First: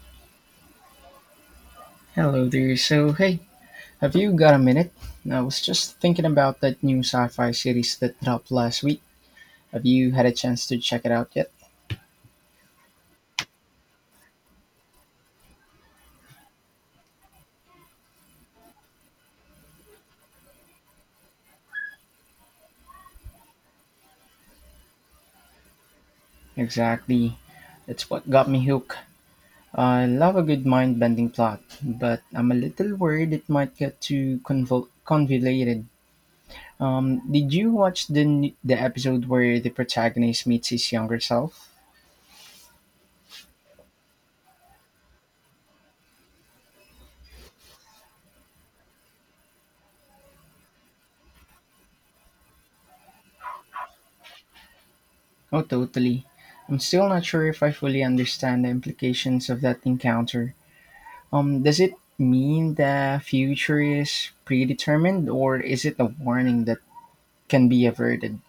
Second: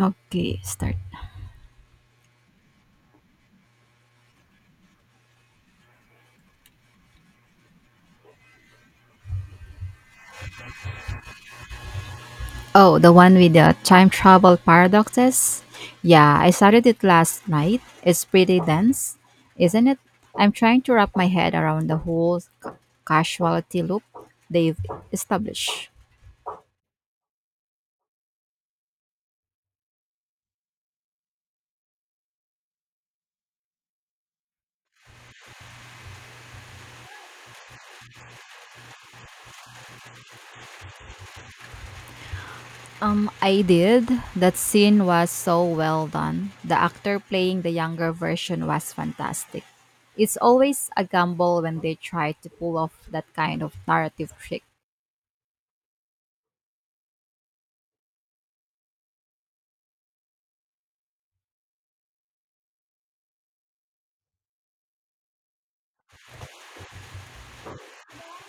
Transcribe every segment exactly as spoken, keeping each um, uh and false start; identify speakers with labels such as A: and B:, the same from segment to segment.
A: Okay, start.
B: Hello there. So, hey, have you got a minute? I was just thinking about that new sci fi series that dropped last week. Have you had a chance to check it out yet?
A: Oh, the one with the time travel paradoxes? Yeah, I started it last night. It's pretty dense, isn't it? I'm trying to wrap my head around the whole ca- causality loop they've established.
B: Exactly. That's what got me hooked. I love a good mind bending plot, but I'm a little worried it might get too convol- convoluted. Um, did you watch the, n- the episode where the protagonist meets his younger self?
A: Um, I did. That scene was so well done. The actor playing the younger version was fantastic. It's always a gamble when they try to pull off that kind of narrative trick.
B: Oh, totally. I'm still not sure if I fully understand the implications of that encounter. Um, does it mean the future is predetermined, or is it a warning that can be averted?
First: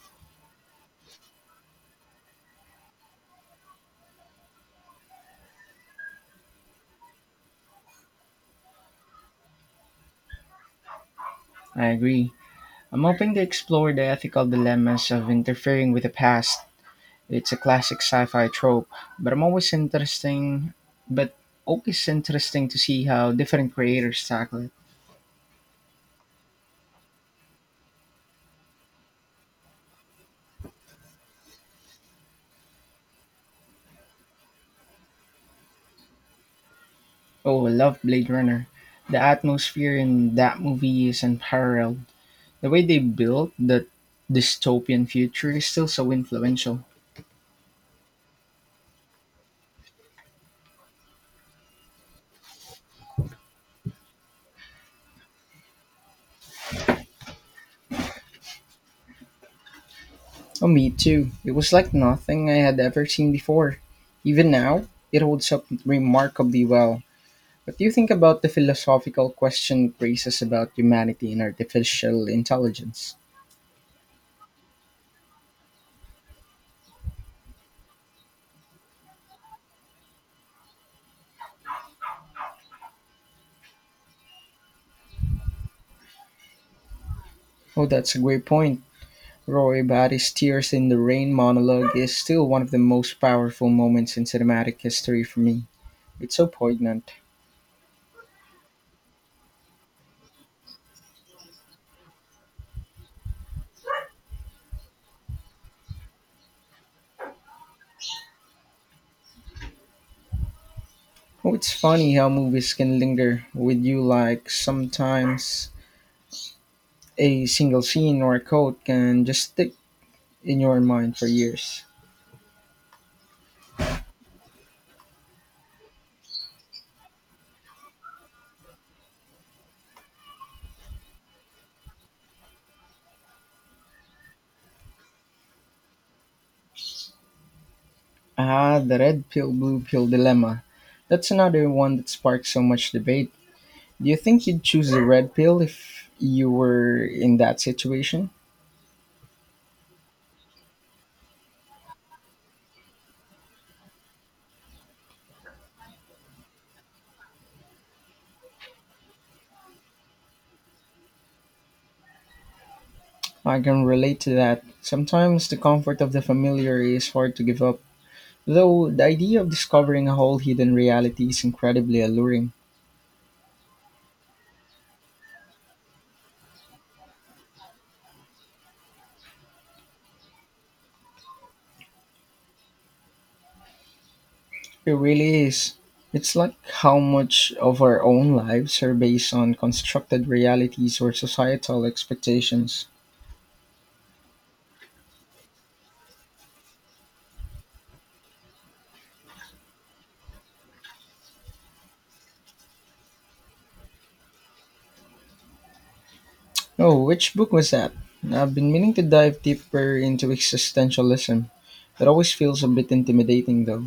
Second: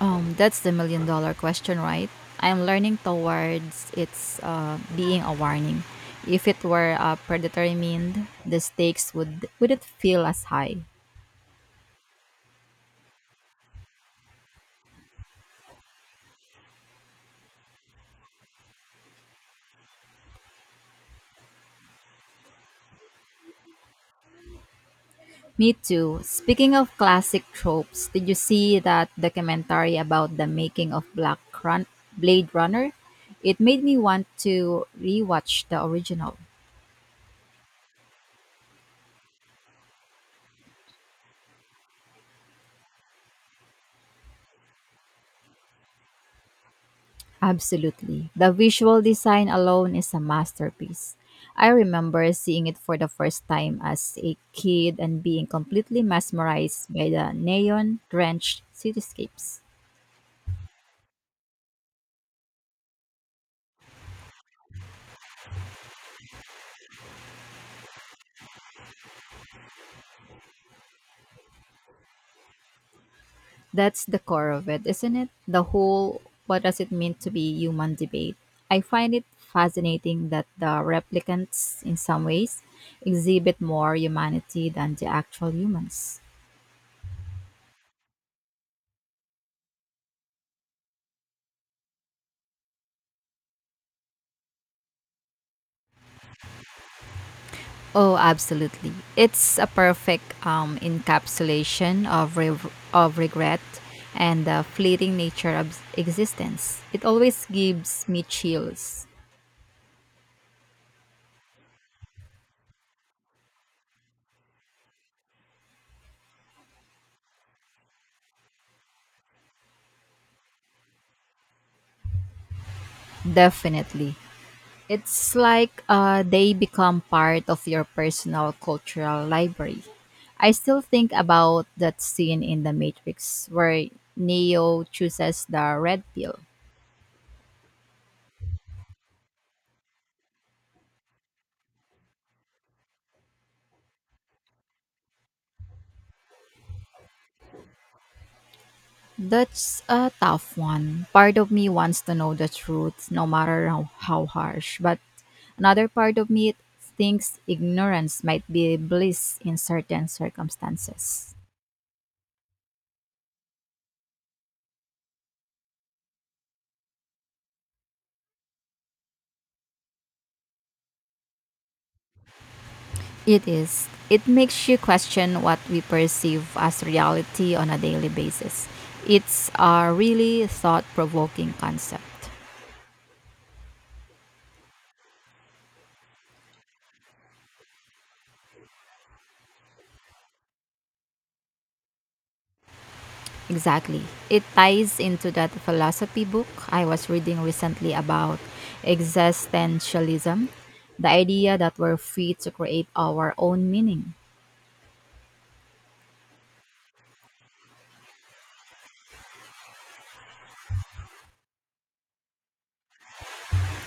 A: Um, that's the million dollar question, right? I'm learning towards its uh, being a warning. If it were a predatory mean, the stakes would wouldn't feel as high.
B: I agree. I'm hoping to explore the ethical dilemmas of interfering with the past. It's a classic sci-fi trope, but I'm always interesting. But always interesting to see how different creators tackle it.
A: Me too. Speaking of classic tropes, did you see that documentary about the making of Black Run- Blade Runner? It made me want to rewatch the original.
B: Oh, I love Blade Runner. The atmosphere in that movie is unparalleled. The way they built that dystopian future is still so influential.
A: Absolutely. The visual design alone is a masterpiece. I remember seeing it for the first time as a kid and being completely mesmerized by the neon drenched cityscapes.
B: Oh, me too. It was like nothing I had ever seen before. Even now, it holds up remarkably well. What do you think about the philosophical question it raises about humanity and artificial intelligence?
A: That's the core of it, isn't it? The whole what does it mean to be human debate. I find it fascinating that the replicants, in some ways, exhibit more humanity than the actual humans.
B: Oh, that's a great point. Roy Batty's Tears in the Rain monologue is still one of the most powerful moments in cinematic history for me. It's so poignant.
A: Oh, absolutely. It's a perfect um, encapsulation of re- of regret and the fleeting nature of existence. It always gives me chills.
B: Oh, it's funny how movies can linger with you like sometimes a single scene or a quote can just stick in your mind for years.
A: Definitely. It's like uh, they become part of your personal cultural library. I still think about that scene in The Matrix where Neo chooses the red pill.
B: Ah, the red pill, blue pill dilemma. That's another one that sparks so much debate. Do you think you'd choose the red pill if you were in that situation?
A: That's a tough one. Part of me wants to know the truth, no matter how, how harsh, but another part of me thinks ignorance might be bliss in certain circumstances.
B: I can relate to that. Sometimes the comfort of the familiar is hard to give up. Though the idea of discovering a whole hidden reality is incredibly alluring.
A: It is. It makes you question what we perceive as reality on a daily basis. It's a really thought provoking concept.
B: It really is. It's like how much of our own lives are based on constructed realities or societal expectations.
A: Exactly. It ties into that philosophy book I was reading recently about existentialism, the idea that we're free to create our own meaning.
B: Oh, which book was that? I've been meaning to dive deeper into existentialism. It always feels a bit intimidating, though.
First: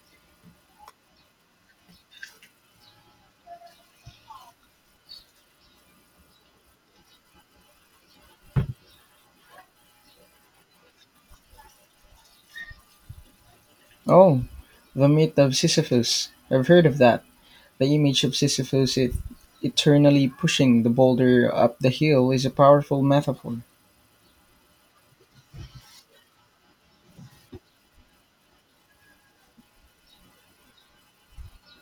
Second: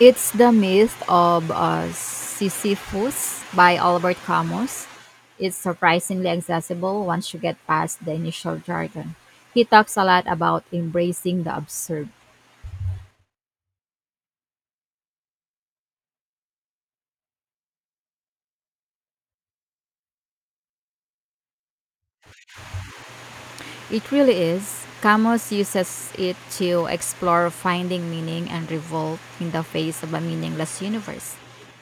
A: It's the myth of uh, Sisyphus by Albert Camus. It's surprisingly accessible once you get past the initial jargon. He talks a lot about embracing the absurd.
B: Oh, The Myth of Sisyphus. I've heard of that. The image of Sisyphus it, eternally pushing the boulder up the hill is a powerful metaphor.
A: It really is. Camus uses it to explore finding meaning and revolt in the face of a meaningless universe.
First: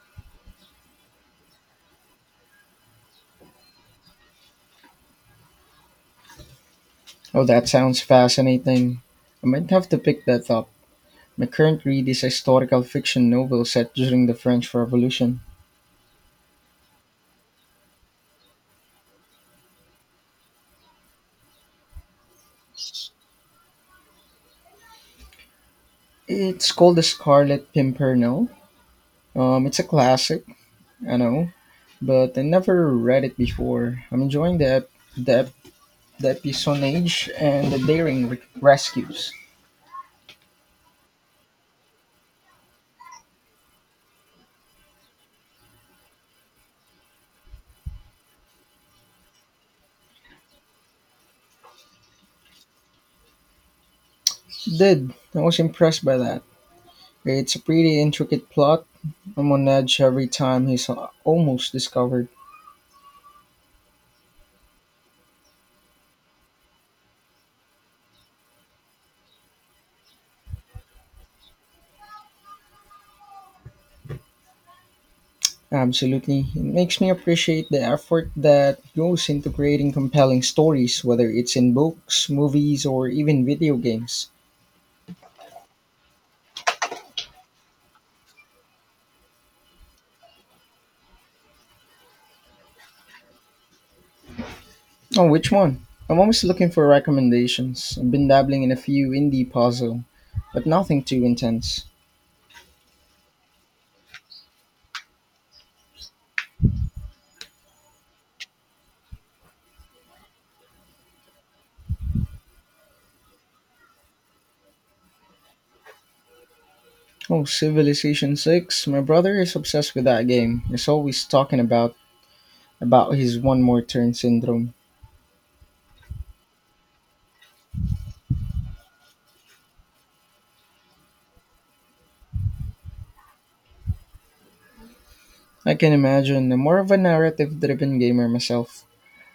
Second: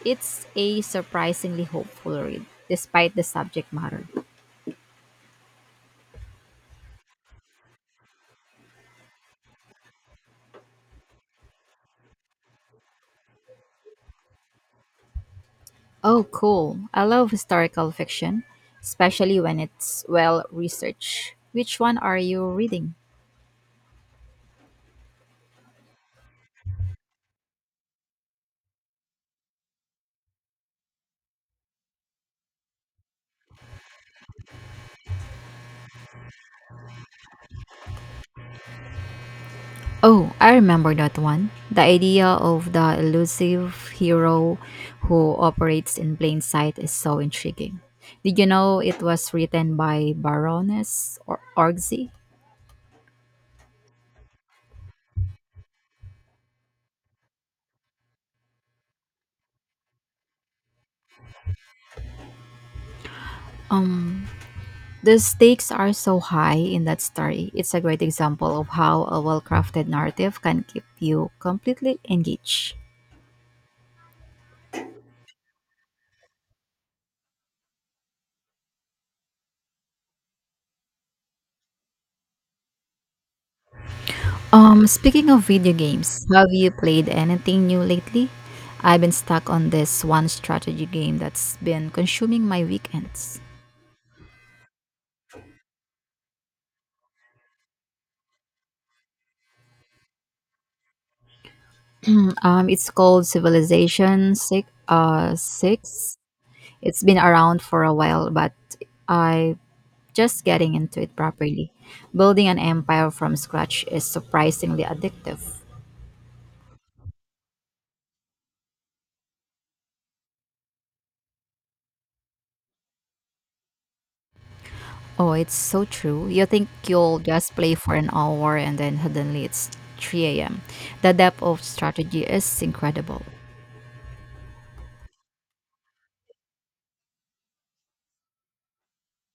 A: It's a surprisingly hopeful read, despite the subject matter.
B: Oh, that sounds fascinating. I might have to pick that up. My current read is a historical fiction novel set during the French Revolution.
A: Oh, cool. I love historical fiction, especially when it's well researched. Which one are you reading?
B: It's called The Scarlet Pimpernel. Um, it's a classic, I know, but I never read it before. I'm enjoying the ep- the, ep- the episonage and the daring re- rescues.
A: Oh, I remember that one. The idea of the elusive hero who operates in plain sight is so intriguing. Did you know it was written by Baroness or Orgzi?
B: Did I was impressed by that. It's a pretty intricate plot. I'm on edge every time he's a- almost discovered.
A: Um, the stakes are so high in that story. It's a great example of how a well-crafted narrative can keep you completely engaged.
B: Absolutely. It makes me appreciate the effort that goes into creating compelling stories, whether it's in books, movies, or even video games.
A: Um, speaking of video games, have you played anything new lately? I've been stuck on this one strategy game that's been consuming my weekends.
B: Oh, which one? I'm always looking for recommendations. I've been dabbling in a few indie puzzle, but nothing too intense.
A: Um, it's called Civilization Six. Uh, six. It's been around for a while, but I just getting into it properly. Building an empire from scratch is surprisingly addictive.
B: Oh, Civilization six. My brother is obsessed with that game. He's always talking about about his one more turn syndrome.
A: Oh, it's so true. You think you'll just play for an hour and then suddenly it's three a m. The depth of strategy is incredible.
B: I can imagine. I'm more of a narrative-driven gamer myself.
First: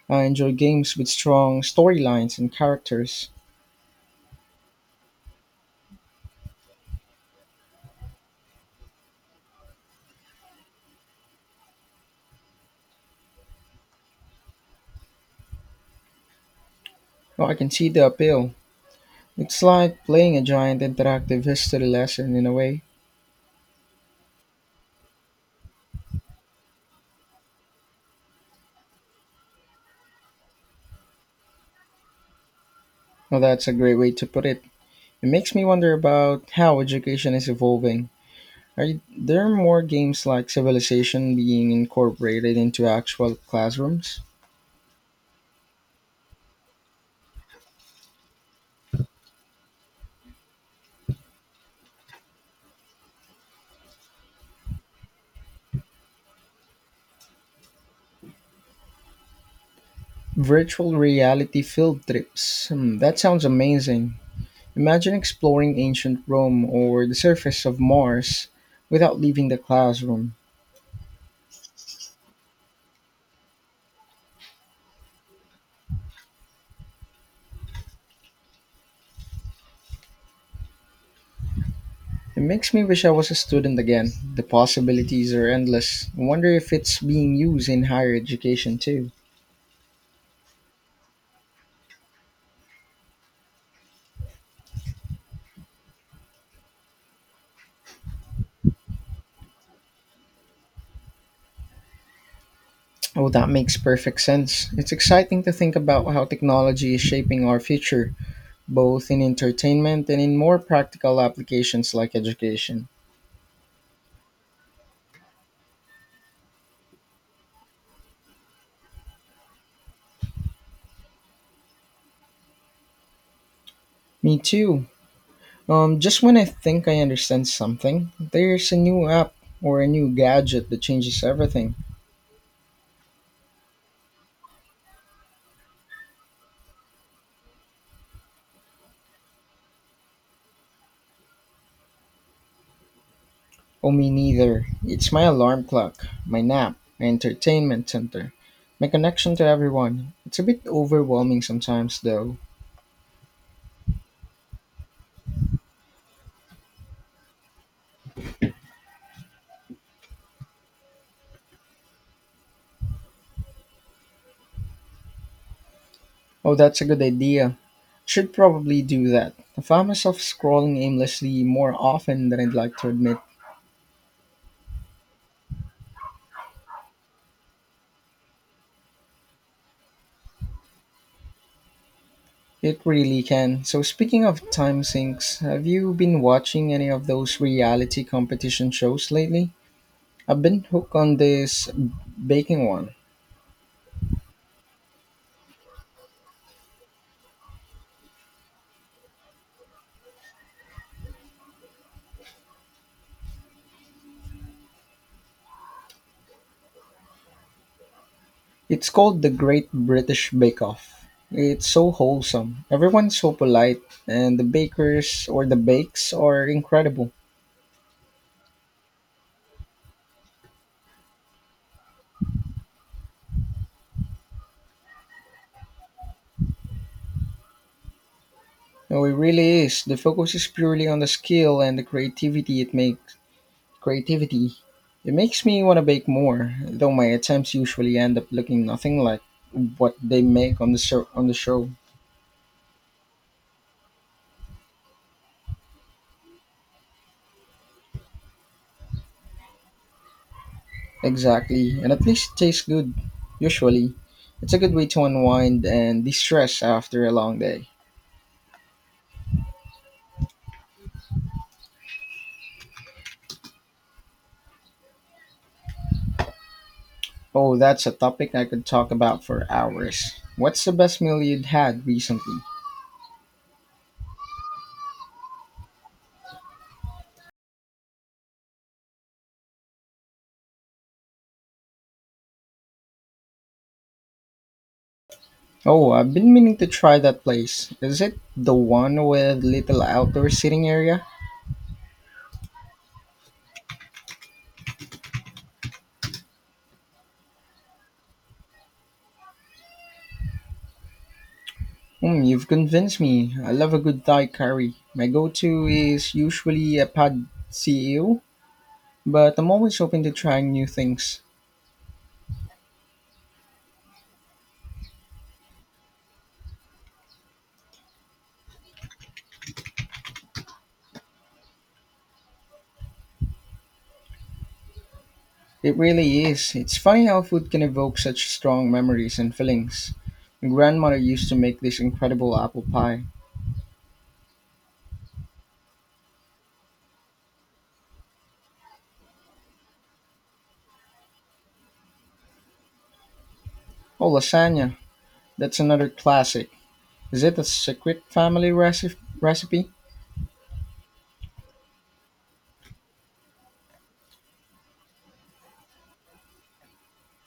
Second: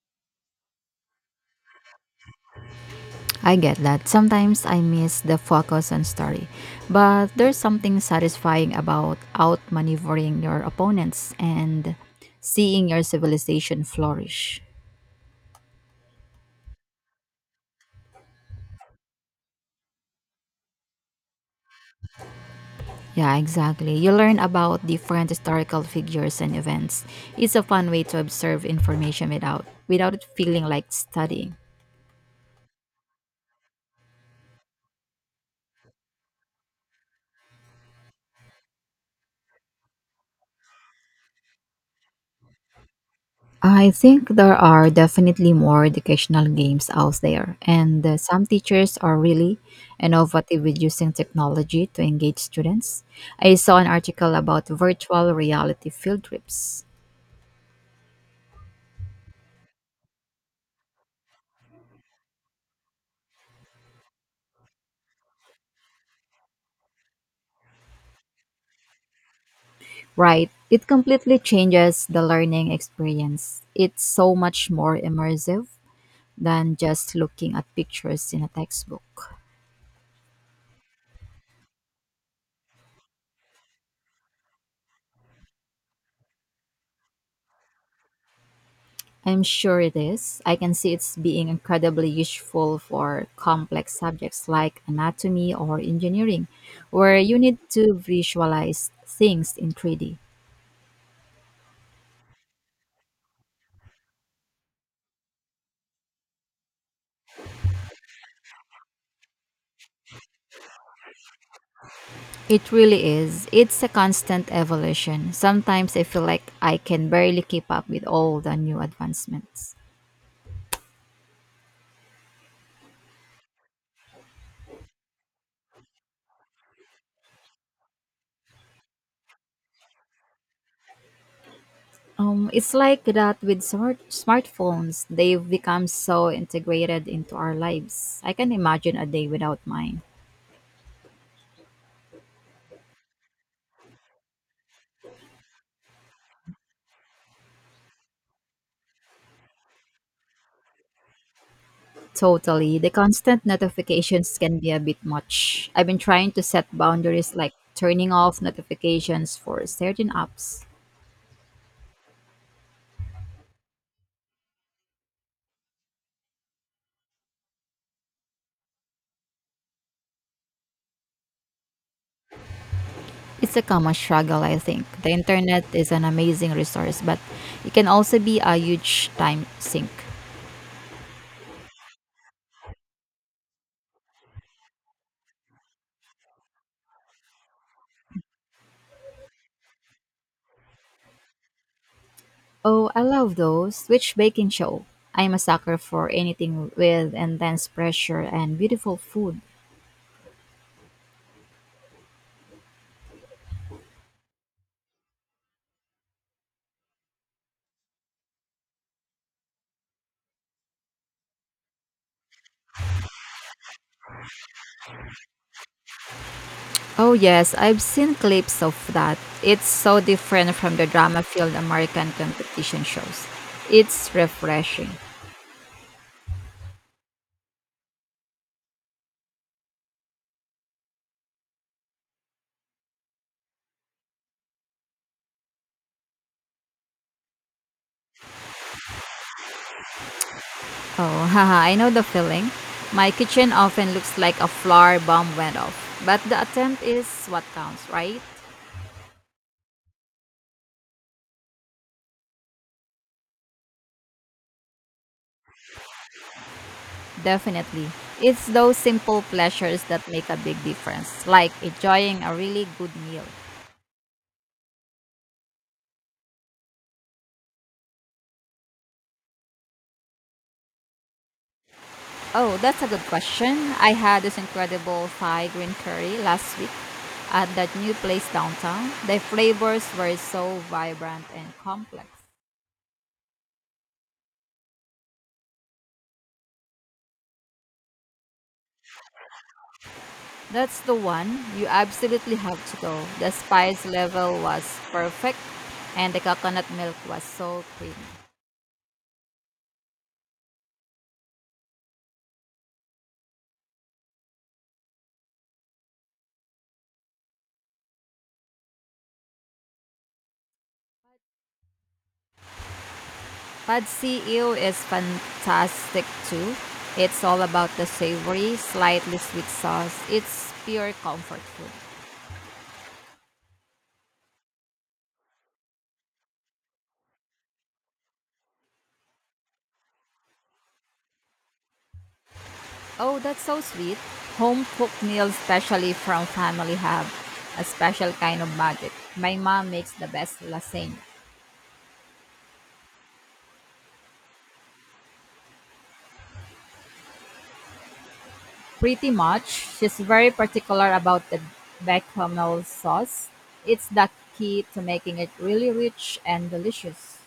B: I enjoy games with strong storylines and characters.
A: I get that. Sometimes I miss the focus on story, but there's something satisfying about outmaneuvering your opponents and seeing your civilization flourish.
B: Oh, I can see the appeal. It's like playing a giant interactive history lesson in a way.
A: Yeah, exactly. You learn about different historical figures and events. It's a fun way to observe information without without it feeling like studying.
B: Oh, that's a great way to put it. It makes me wonder about how education is evolving. Are y- there more games like Civilization being incorporated into actual
A: I
B: classrooms?
A: think there are definitely more educational games out there, and uh, some teachers are really innovative with using technology to engage students. I saw an article about virtual reality field trips.
B: Virtual reality field trips. Hmm, that sounds amazing. Imagine exploring ancient Rome or the surface of Mars without leaving the classroom.
A: Right, it completely changes the learning experience. It's so much more immersive than just looking at pictures in a textbook.
B: It makes me wish I was a student again. The possibilities are endless. I wonder if it's being used in higher education too.
A: I'm sure it is. I can see it's being incredibly useful for complex subjects like anatomy or engineering, where you need to visualize things in three D.
B: Oh, that makes perfect sense. It's exciting to think about how technology is shaping our future, both in entertainment and in more practical applications like
A: It
B: education.
A: really is. It's a constant evolution. Sometimes I feel like I can barely keep up with all the new advancements.
B: Me too. Um, just when I think I understand something, there's a new app or a new gadget that changes everything.
A: Um, it's like that with smart smartphones. They've become so integrated into our lives. I can imagine a day without mine.
B: Oh, me neither. It's my alarm clock, my nap, my entertainment center, my connection to everyone. It's a bit overwhelming sometimes, though.
A: Totally. The constant notifications can be a bit much. I've been trying to set boundaries like turning off notifications for certain apps.
B: Oh, that's a good idea. Should probably do that. I found myself scrolling aimlessly more often than I'd like to admit.
A: It's a common struggle, I think. The internet is an amazing resource, but it can also be a huge time sink.
B: It really can. So, speaking of time sinks, have you been watching any of those reality competition shows lately? I've been hooked on this baking
A: Oh,
B: one.
A: I love those. Which baking show? I'm a sucker for anything with intense pressure and beautiful food.
B: It's called The Great British Bake Off. It's so wholesome. Everyone's so polite, and the bakers or the bakes are incredible.
A: Oh, yes, I've seen clips of that. It's so different from the drama filled American competition shows. It's refreshing.
B: No, it really is. The focus is purely on the skill and the creativity it makes. Creativity. It makes me want to bake more, though my attempts usually end up looking nothing like what they make on the show.
A: Oh,
B: On the
A: haha,
B: show.
A: I know the feeling. My kitchen often looks like a flower bomb went off, but the attempt is what counts, right?
B: Exactly, and at least it tastes good. Usually, it's a good way to unwind and de-stress after a long day.
A: Definitely. It's those simple pleasures that make a big difference, like enjoying a really good meal.
B: Oh, that's a topic I could talk about for hours. What's the best meal you'd had recently?
A: Oh, that's a good question. I had this incredible Thai green curry last week at that new place downtown. The flavors were so vibrant and complex.
B: Oh, I've been meaning to try that place. Is it the one with little outdoor sitting
A: That's the
B: area?
A: one you absolutely have to go. The spice level was perfect and the coconut milk was so creamy.
B: Mm, you've convinced me. I love a good Thai curry. My go-to is usually a pad see ew, but I'm always open to trying new things.
A: Pad see ew is fantastic too. It's all about the savory, slightly sweet sauce. It's pure comfort food.
B: It really is. It's funny how food can evoke such strong memories and feelings. My grandmother used to make this incredible apple pie.
A: Oh, that's so sweet. Home cooked meals, especially from family, have a special kind of magic. My mom makes the best lasagna.
B: Oh, lasagna. That's another classic. Is it a secret family reci-
A: Pretty much.
B: recipe?
A: She's very particular about the bechamel sauce. It's the key to making it really rich and delicious.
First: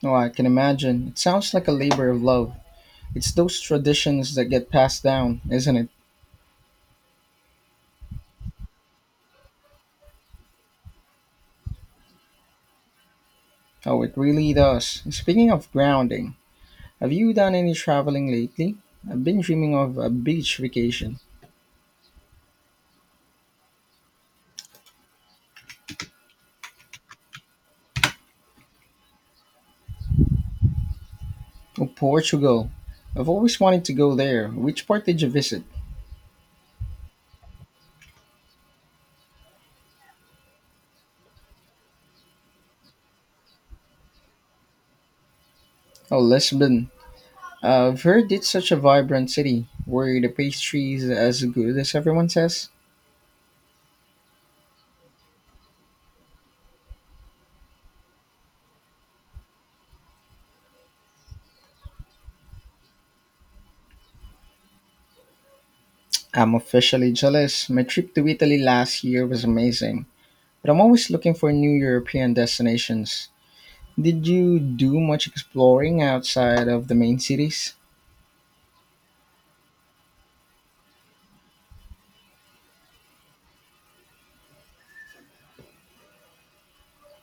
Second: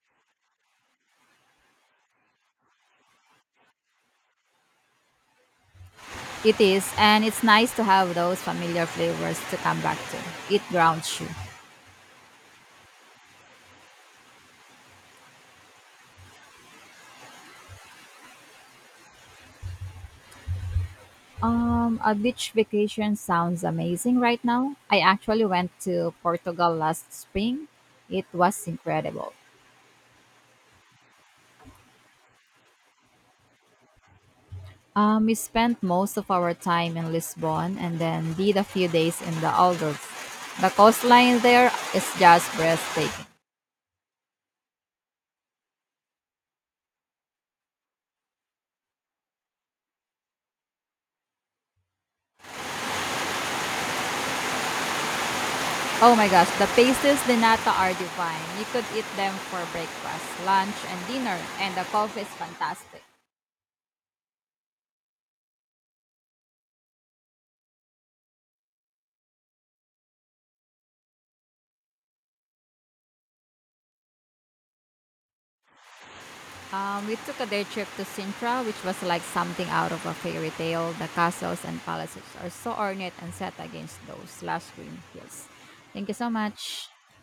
B: Oh, I can imagine. It sounds like a labor of love. It's those traditions that get passed down, isn't it?
A: It is, and it's nice to have those familiar flavors to come back to. It grounds you.
B: Oh, it really does. Speaking of grounding, have you done any traveling lately? I've been dreaming of a beach vacation.
A: Um, a beach vacation sounds amazing right now. I actually went to Portugal last spring. It was incredible.
B: Oh, Portugal. I've always wanted to go there. Which part did
A: Um,
B: you
A: we
B: visit?
A: spent most of our time in Lisbon and then did a few days in the Algarve. The coastline there is just breathtaking.
B: Oh, Lisbon. I've heard it's such a vibrant city. Were the pastries as good as everyone says?
A: Oh my gosh, the pasties de nata are divine. You could eat them for breakfast, lunch, and dinner, and the coffee is fantastic.
B: I'm officially jealous. My trip to Italy last year was amazing. But I'm always looking for new European destinations. Did you do much exploring outside of the
A: Um, we
B: main
A: took a day
B: cities?
A: trip to Sintra, which was like something out of a fairy tale. The castles and palaces are so ornate and set against those lush green hills. Thank you so much.